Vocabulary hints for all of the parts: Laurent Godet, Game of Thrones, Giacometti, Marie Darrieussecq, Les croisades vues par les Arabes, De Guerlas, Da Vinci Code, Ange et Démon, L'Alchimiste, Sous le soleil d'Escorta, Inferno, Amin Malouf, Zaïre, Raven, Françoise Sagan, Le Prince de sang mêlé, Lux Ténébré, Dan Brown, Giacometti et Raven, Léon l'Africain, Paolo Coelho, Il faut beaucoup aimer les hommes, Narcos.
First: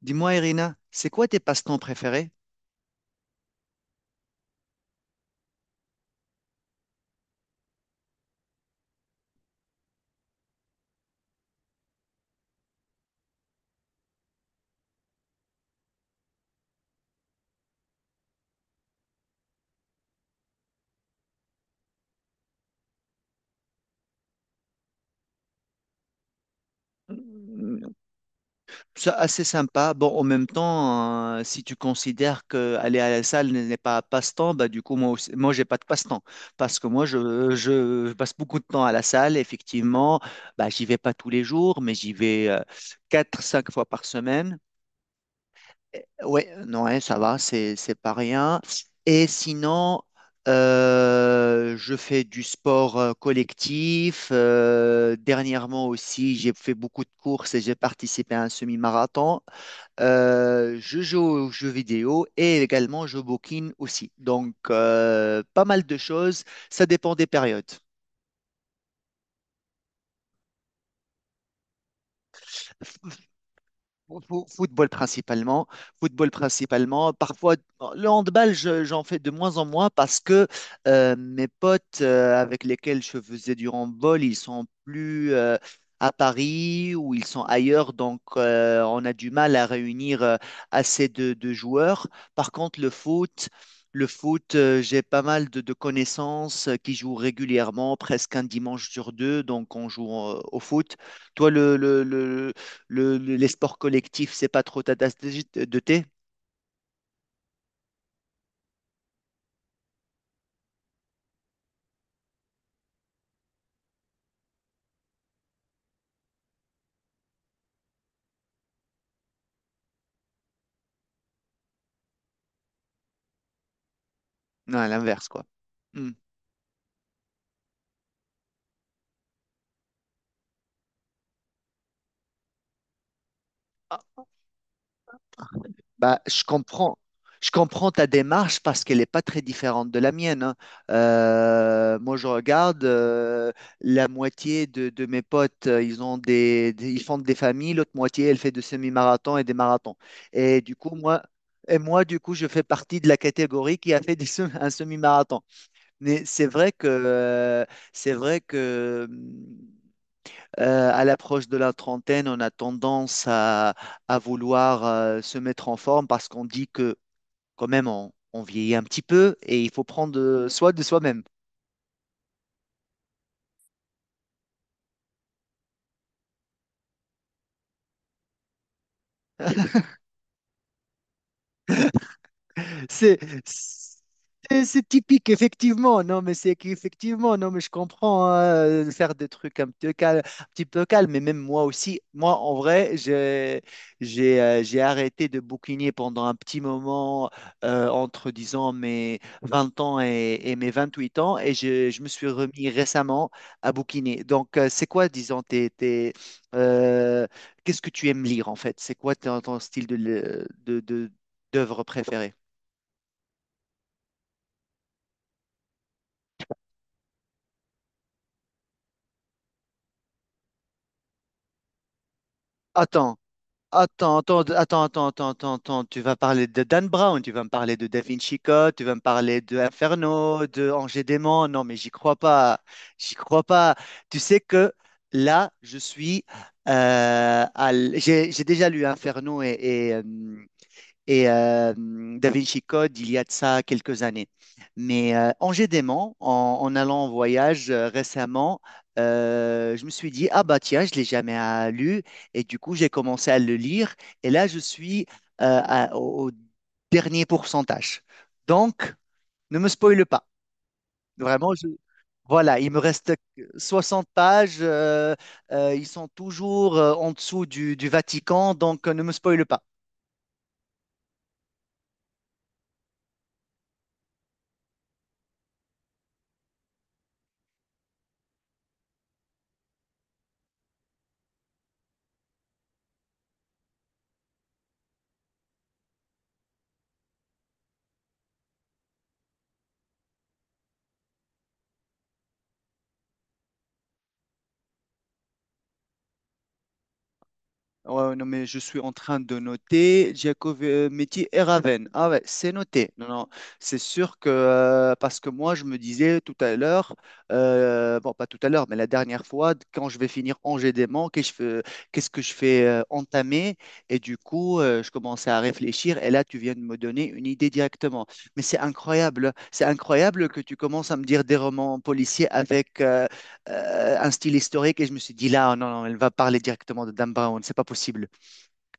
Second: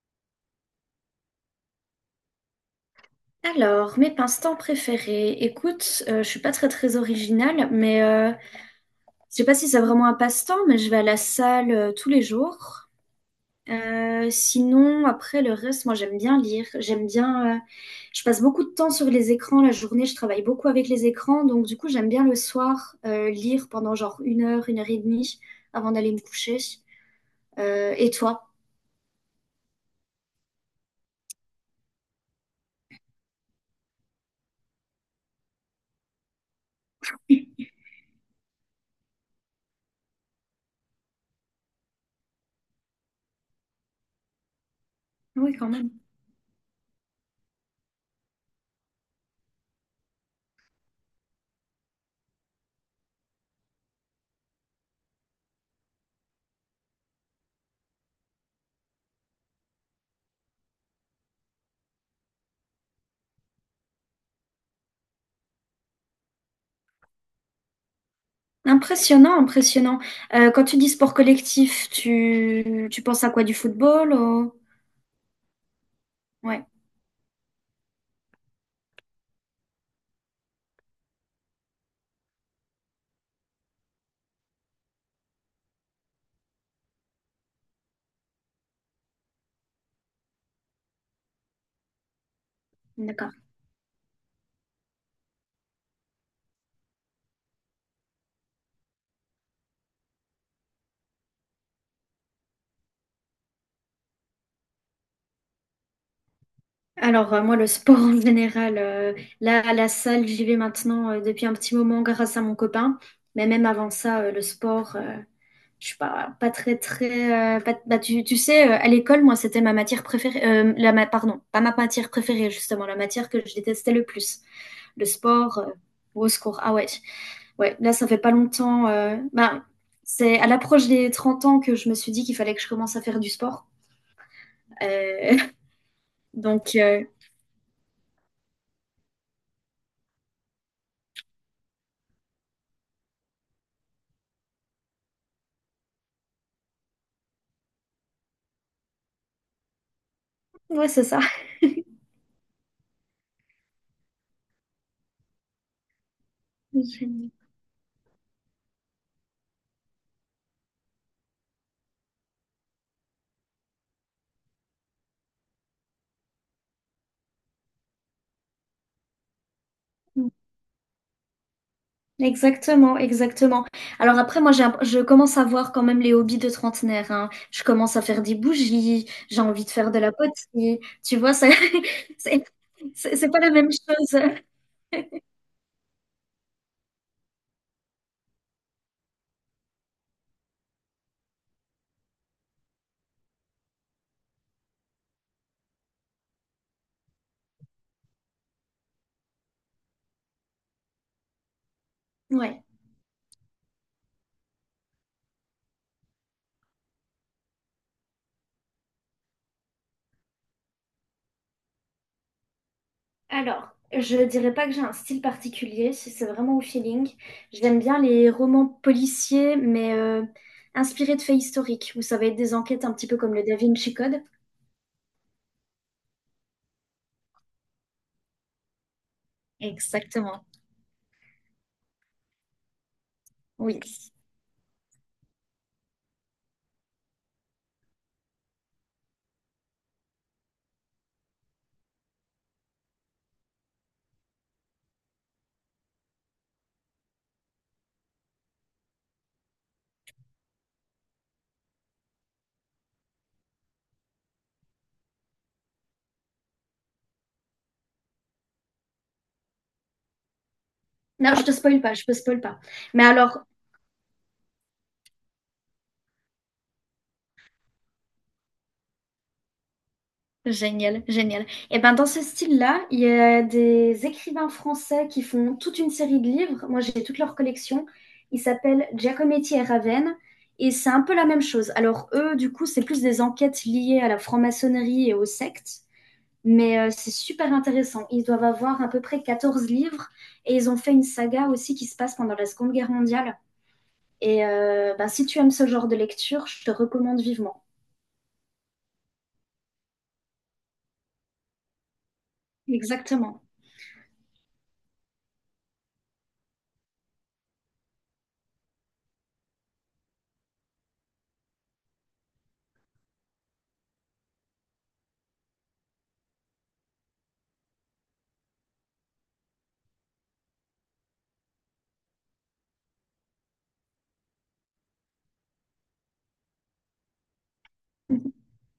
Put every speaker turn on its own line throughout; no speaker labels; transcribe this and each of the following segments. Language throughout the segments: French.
Dis-moi, Irina, c'est quoi tes passe-temps préférés?
Alors, mes passe-temps préférés. Écoute, je suis pas très très originale, mais je sais pas si c'est vraiment un passe-temps, mais je vais à la salle tous les jours. Sinon, après le reste, moi j'aime bien lire. J'aime bien. Je passe beaucoup de temps sur les écrans la journée. Je travaille beaucoup avec les écrans, donc du coup j'aime bien le soir lire pendant genre une heure et demie avant d'aller me coucher.
Mm,
Et toi?
C'est assez sympa. Bon, en même temps, si tu considères que aller à la salle n'est pas un passe-temps, bah du coup, moi aussi, moi, j'ai pas de passe-temps. Parce que moi, je passe beaucoup de temps à la salle, effectivement. Bah, j'y vais pas tous les jours, mais j'y vais 4, 5 fois par semaine.
Oui, quand même.
Oui, non, hein, ça va, c'est pas rien. Et sinon, je fais du sport collectif. Dernièrement aussi, j'ai fait beaucoup de courses et j'ai participé à un semi-marathon. Je joue aux jeux vidéo et également je bouquine aussi. Donc, pas mal de choses. Ça dépend des périodes.
Impressionnant, impressionnant. Quand tu dis sport collectif, tu penses à quoi? Du football ou-
Football principalement, football
Ouais,
principalement. Parfois, le handball, j'en fais de moins en moins parce que mes potes avec lesquels je faisais du handball, ils sont plus à Paris ou ils sont ailleurs, donc on a du mal à réunir assez de joueurs. Par contre, le
d'accord.
foot, le foot, euh, j'ai pas mal de connaissances qui jouent régulièrement, presque un dimanche sur deux, donc on joue au foot. Toi, les sports collectifs, c'est pas trop ta tasse de thé?
Alors, moi, le sport en général, là, à la salle, j'y vais maintenant depuis un petit moment grâce à mon copain. Mais même avant ça, le sport, je suis pas très, très. Bah, tu sais, à l'école, moi, c'était ma matière préférée. Pardon, pas ma matière préférée, justement, la matière que je détestais le plus.
Non, à
Le
l'inverse, quoi.
sport,
Hmm.
au secours. Ah ouais, ouais, là, ça fait pas longtemps. Ben, c'est à l'approche des 30 ans que je me suis dit qu'il fallait que je commence à faire du sport.
Ah,
Euh,
Bah, je
donc,
comprends.
euh,
Je comprends ta démarche parce qu'elle n'est pas très différente de la mienne, hein. Moi, je regarde la moitié de mes potes, ils ont ils font des familles, l'autre moitié, elle fait des semi-marathons et des marathons. Et du
ouais,
coup,
c'est ça.
moi, et moi, du coup, je fais partie de la catégorie qui a fait un semi-marathon. Mais c'est vrai que à l'approche de la trentaine, on a tendance à vouloir se mettre en forme parce qu'on dit que quand même on vieillit un petit peu et il faut prendre soin de soi-même.
Exactement, exactement. Alors après, moi, je commence à voir quand même les hobbies de trentenaire, hein. Je commence à faire des bougies, j'ai envie de faire de la poterie. Tu vois, ça, c'est c'est-
C'est,
c'est pas la même chose.
c'est typique, effectivement. Non, mais c'est qu'effectivement, non, mais je comprends, hein, de faire des trucs un petit peu calme, un petit peu calme. Mais même moi aussi, moi, en vrai, j'ai arrêté de bouquiner pendant un petit moment, entre, disons, mes 20 ans et mes 28 ans. Et je me suis
Ouais.
remis récemment à bouquiner. Donc, c'est quoi, disons, euh, qu'est-ce que tu aimes lire, en fait? C'est quoi ton, ton style de, de, de- d'œuvre préférée?
Alors, je dirais pas que j'ai un style particulier, c'est vraiment au feeling. J'aime bien les romans policiers, mais inspirés de faits historiques, où ça va être des enquêtes un petit peu
Attends,
comme le Da Vinci
attends,
Code.
attends, attends, attends, attends, attends, attends. Tu vas parler de Dan Brown, tu vas me parler de Da Vinci Code, tu vas me parler de Inferno,
Exactement,
de Ange et Démon. Non, mais j'y crois pas. J'y crois
oui.
pas.
Oui.
Tu sais que là, je suis, j'ai déjà lu Inferno et Da Vinci Code il y a de ça quelques années. Mais en gédément, en allant en voyage récemment, je me suis dit, ah bah tiens, je ne l'ai jamais lu. Et du coup, j'ai commencé à le lire. Et là, je suis au dernier pourcentage. Donc, ne me spoile pas.
Non, je te
Vraiment,
spoil pas, je te spoil
voilà,
pas.
il me
Mais
reste
alors,
60 pages. Ils sont toujours en dessous du Vatican. Donc, ne me spoile pas.
génial, génial. Et ben dans ce style-là, il y a des écrivains français qui font toute une série de livres. Moi, j'ai toute leur collection. Ils s'appellent Giacometti et Raven. Et c'est un peu la même chose. Alors eux, du coup, c'est plus des enquêtes liées à la franc-maçonnerie et aux sectes. Mais c'est super intéressant. Ils doivent avoir à peu près 14 livres. Et ils ont fait une saga aussi qui se passe pendant la Seconde Guerre mondiale. Et ben, si tu aimes ce genre de lecture, je te recommande vivement.
Ouais, ouais, non, mais je suis en train de noter Giacometti et Raven. Ah ouais, c'est noté. Non, non,
Exactement.
c'est sûr que, parce que moi, je me disais tout à l'heure, bon, pas tout à l'heure, mais la dernière fois, quand je vais finir Angers-Démon, qu'est-ce que je fais entamer? Et du coup, je commençais à réfléchir, et là, tu viens de me donner une idée directement. Mais c'est incroyable que tu commences à me dire des romans policiers avec un style historique et je me suis dit là, oh, non, non, elle va parler directement de Dan Brown,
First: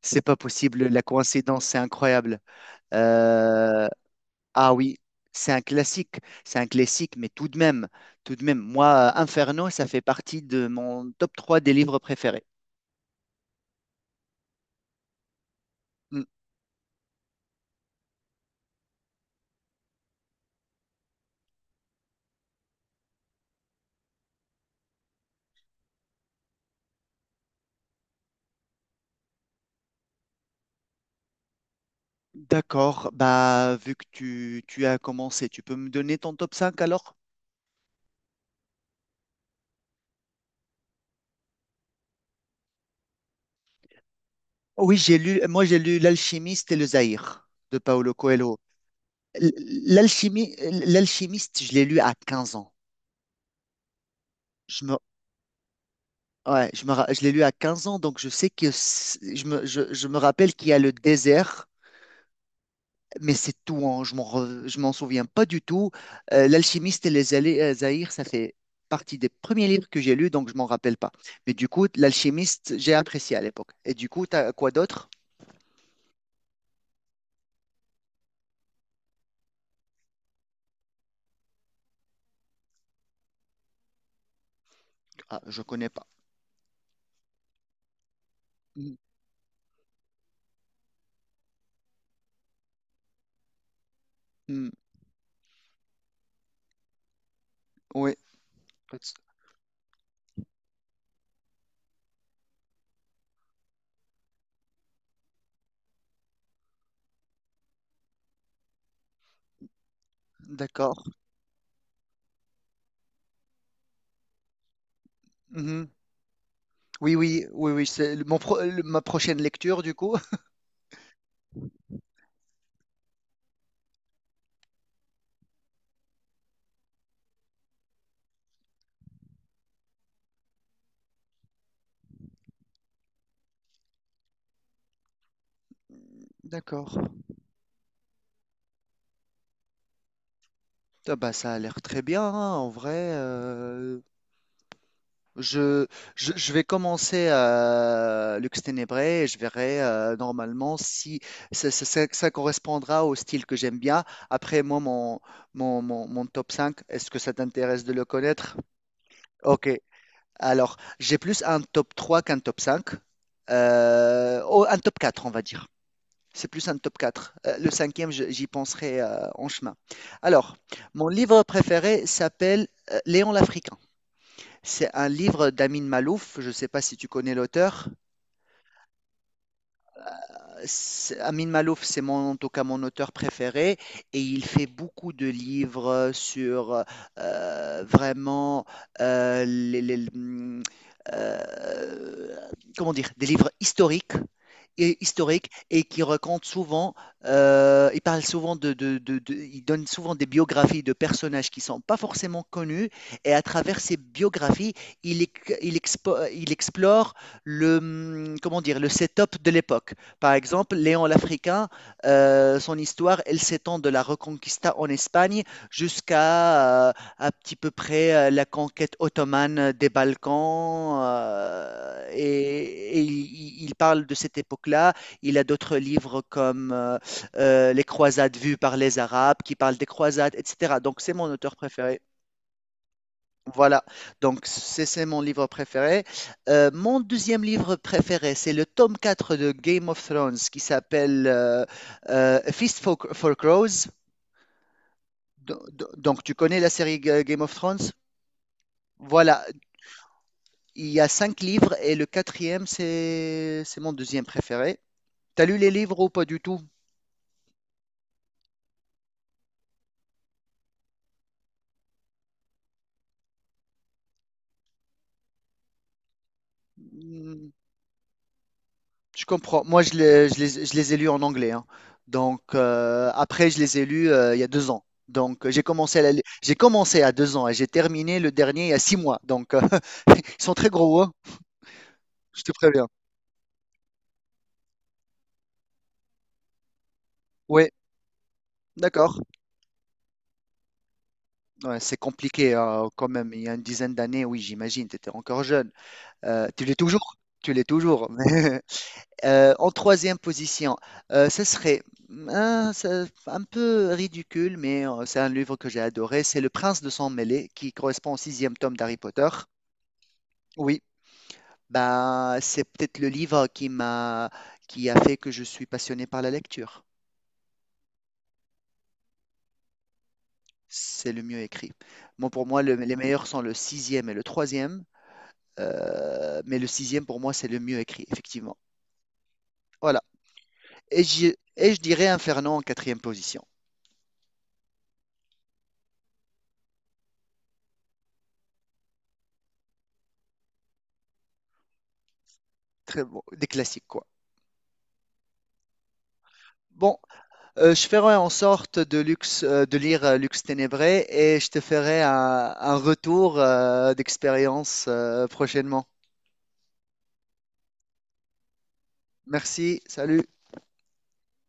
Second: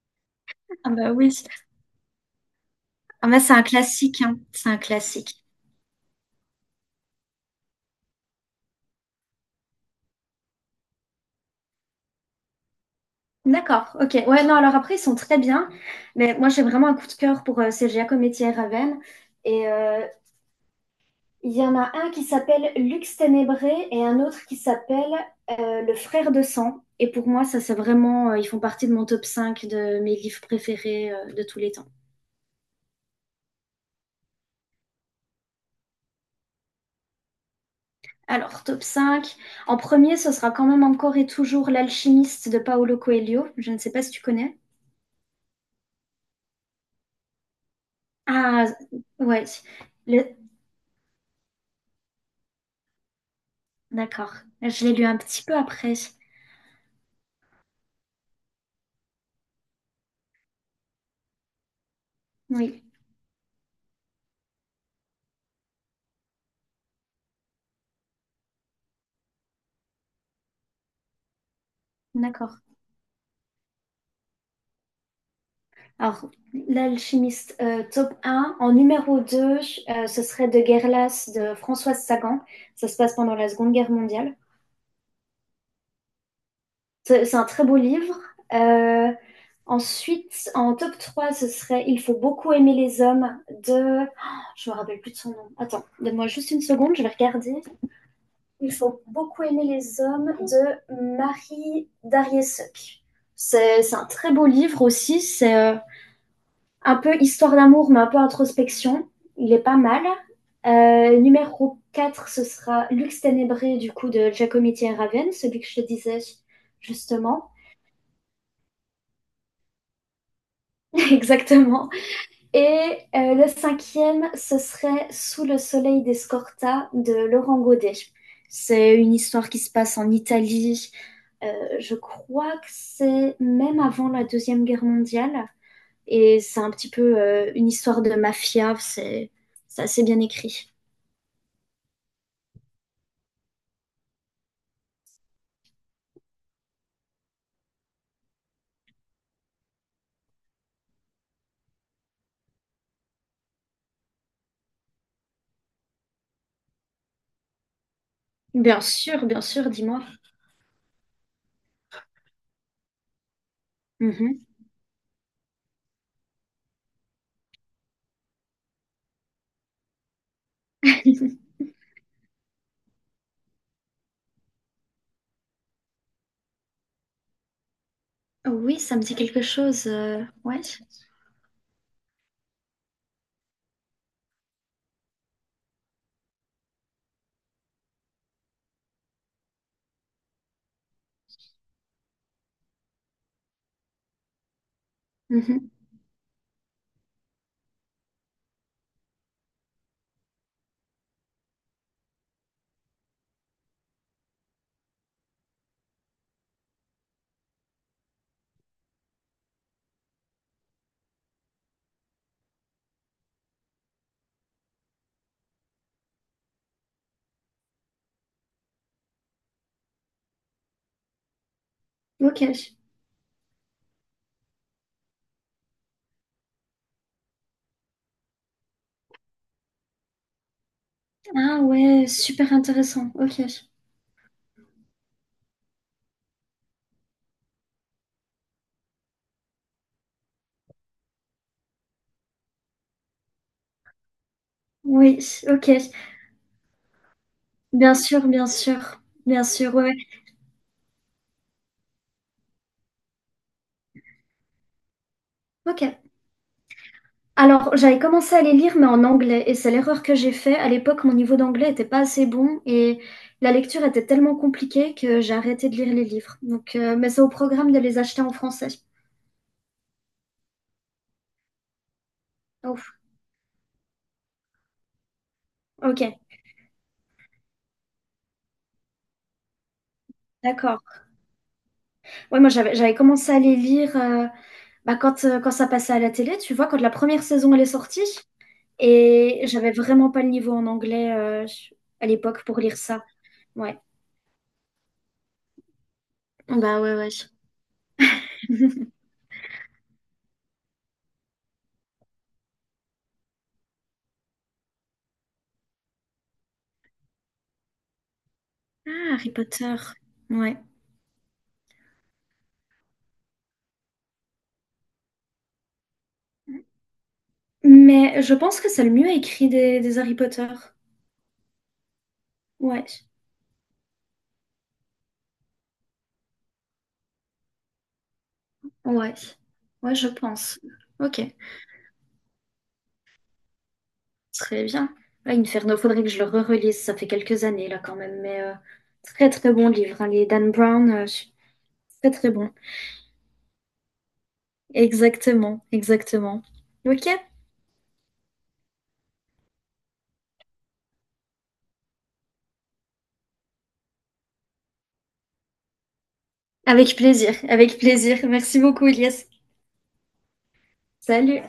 c'est pas possible,
Ah
la
bah oui.
coïncidence, c'est incroyable.
Ah bah, c'est un
Euh,
classique, hein. C'est
ah
un
oui,
classique.
c'est un classique, mais tout de même, moi, Inferno, ça fait partie de mon top 3 des livres préférés.
D'accord, ok. Ouais, non, alors après, ils sont très bien.
Hmm,
Mais moi, j'ai vraiment un coup de cœur pour ces Giacometti et Raven. Et il y en a un qui s'appelle Lux Ténébré et un autre qui s'appelle Le Frère de Sang. Et pour moi, ça, c'est vraiment. Ils font partie de mon top 5 de mes livres préférés de tous les temps.
D'accord, bah vu que tu as commencé, tu peux me donner ton top cinq alors?
Alors, top cinq. En premier, ce sera quand même encore et toujours L'Alchimiste de Paolo Coelho. Je ne sais pas si tu connais.
Oui, j'ai lu, moi j'ai lu L'Alchimiste et le Zaïre de Paolo Coelho.
Ah, ouais.
L-
Le-
L'alchimie, l'alchimiste, je l'ai lu à 15 ans.
D'accord.
Je
Je l'ai
me,
lu un petit peu après.
ouais, je l'ai lu à 15 ans, donc je sais que je me rappelle qu'il y a le désert,
Oui,
mais c'est tout, hein, je m'en souviens pas du tout. L'alchimiste et Zaïre, ça fait partie des premiers livres que j'ai lus, donc je m'en rappelle pas. Mais du coup,
d'accord.
l'alchimiste, j'ai apprécié à l'époque. Et du coup, t'as quoi d'autre?
Alors, l'alchimiste, top un. En numéro 2, ce serait De Guerlas de Françoise Sagan. Ça se passe pendant la Seconde Guerre mondiale.
Ah, je connais pas.
C'est un très beau livre.
Mhm.
Euh, Ensuite, en top 3, ce serait Il faut beaucoup aimer les hommes de. Oh, je
Mhm.
me rappelle plus de son nom. Attends, donne-moi juste une seconde, je vais regarder.
Oui,
Il faut beaucoup aimer les hommes de Marie Darrieussecq. C'est un très beau livre aussi. C'est un peu histoire d'amour, mais un peu introspection. Il est pas mal.
d'accord.
Numéro 4, ce sera Lux Ténébré, du coup, de Giacometti et Raven, celui que je te
Mhm.
disais
Oui, oui,
justement.
oui, oui, c'est le- mon pro- le- ma prochaine lecture, du coup.
Exactement. Et le cinquième, ce serait Sous le soleil d'Escorta de Laurent Godet. C'est une histoire qui se passe en Italie. Je crois que c'est même avant la Deuxième Guerre mondiale. Et c'est un petit
D'accord.
peu une histoire de mafia. C'est assez bien écrit.
Ah bah, ça a l'air très bien, hein, en vrai. Je, je vais commencer à Lux Ténébré et je verrai normalement si ça correspondra au style que j'aime bien. Après, moi, mon top cinq, est-ce que ça t'intéresse de le connaître?
Bien
Ok,
sûr, dis-moi.
alors j'ai plus un top 3 qu'un top 5.
Mhm.
Oh, un top 4, on va dire. C'est plus un top 4. Le cinquième, j'y penserai en chemin. Alors, mon livre préféré s'appelle Léon l'Africain. C'est un livre d'Amin Malouf. Je ne sais pas si tu connais l'auteur.
Oui, ça me dit quelque chose. Ouais.
C'est Amin Malouf, c'est mon, en tout cas mon auteur préféré et il fait beaucoup de livres sur vraiment euh, les, les- hum, euh, comment dire, des livres historiques et historique
Mhm.
et qui raconte souvent, il parle souvent il donne souvent des biographies de personnages qui sont pas forcément connus et à travers ces biographies, il, ex- il, expo- il explore le, comment dire, le setup de l'époque. Par exemple, Léon l'Africain, son histoire, elle s'étend de la Reconquista en Espagne jusqu'à à petit peu près la conquête ottomane des Balkans
Ok.
il parle de cette époque-là. Il a d'autres livres comme Les croisades vues par les Arabes qui parlent des croisades, etc. Donc c'est mon auteur
Ah
préféré.
ouais, super intéressant. Ok.
Voilà, donc c'est mon livre préféré. Mon deuxième livre préféré, c'est le tome 4 de Game of Thrones qui s'appelle Feast for Crows.
Oui, ok.
Donc tu connais la série Game of Thrones?
Bien sûr, bien sûr, bien
Voilà,
sûr, ouais, ouais.
il y a cinq livres et le quatrième, c'est mon deuxième préféré. T'as lu les livres
OK.
ou pas du tout?
Alors, j'avais commencé à les lire, mais en anglais, et c'est l'erreur que j'ai fait. À l'époque, mon niveau d'anglais était pas assez bon, et la lecture était tellement compliquée que j'ai arrêté de lire les livres. Donc, mais c'est au
Hmm,
programme de les acheter en français.
Je comprends. Moi, je les ai lus en anglais, hein. Donc,
Ouf.
après, je les ai lus il y a 2 ans. Donc,
OK,
j'ai commencé à 2 ans et j'ai terminé le dernier il y a 6 mois. Donc, ils sont très
d'accord.
gros, hein,
Ouais,
je
moi,
te
j'avais,
préviens.
j'avais commencé à les lire bah, quand ça passait à la télé, tu vois, quand la première saison, elle est
Oui,
sortie,
d'accord.
et j'avais vraiment pas le niveau en anglais
Ouais, c'est
à l'époque
compliqué
pour lire ça.
quand même. Il y a une
Ouais,
dizaine d'années, oui, j'imagine, tu étais encore jeune. Tu l'es
bah ouais, ouais.
toujours. Tu l'es toujours. En troisième position, ce serait un peu ridicule, mais c'est un livre que j'ai adoré. C'est Le Prince de sang mêlé, qui correspond au sixième tome
Ah,
d'Harry Potter.
Harry Potter. Ouais.
Oui, bah, c'est peut-être le livre qui a fait que je suis passionné par la lecture.
Mais je pense que c'est le mieux écrit des Harry Potter.
C'est le mieux écrit. Moi, pour moi, les
Ouais.
meilleurs sont le sixième et le troisième, mais le sixième, pour moi, c'est le mieux écrit, effectivement.
Ouais. Ouais,
Voilà.
je pense.
Et
Ok.
je, et je dirais Inferno en quatrième position.
Très bien. Ouais, Inferno, faudrait que je le re-relise. Ça fait quelques années, là, quand même. Mais très, très bon livre, hein. Les Dan Brown, très, très bon.
Très bon, des classiques quoi.
Exactement. Exactement.
Bon,
Ok.
je ferai en sorte de, de lire Lux Ténébré et je te ferai un retour d'expérience prochainement.
Avec plaisir. Avec plaisir. Merci beaucoup, Elias.
Merci, salut.
Salut.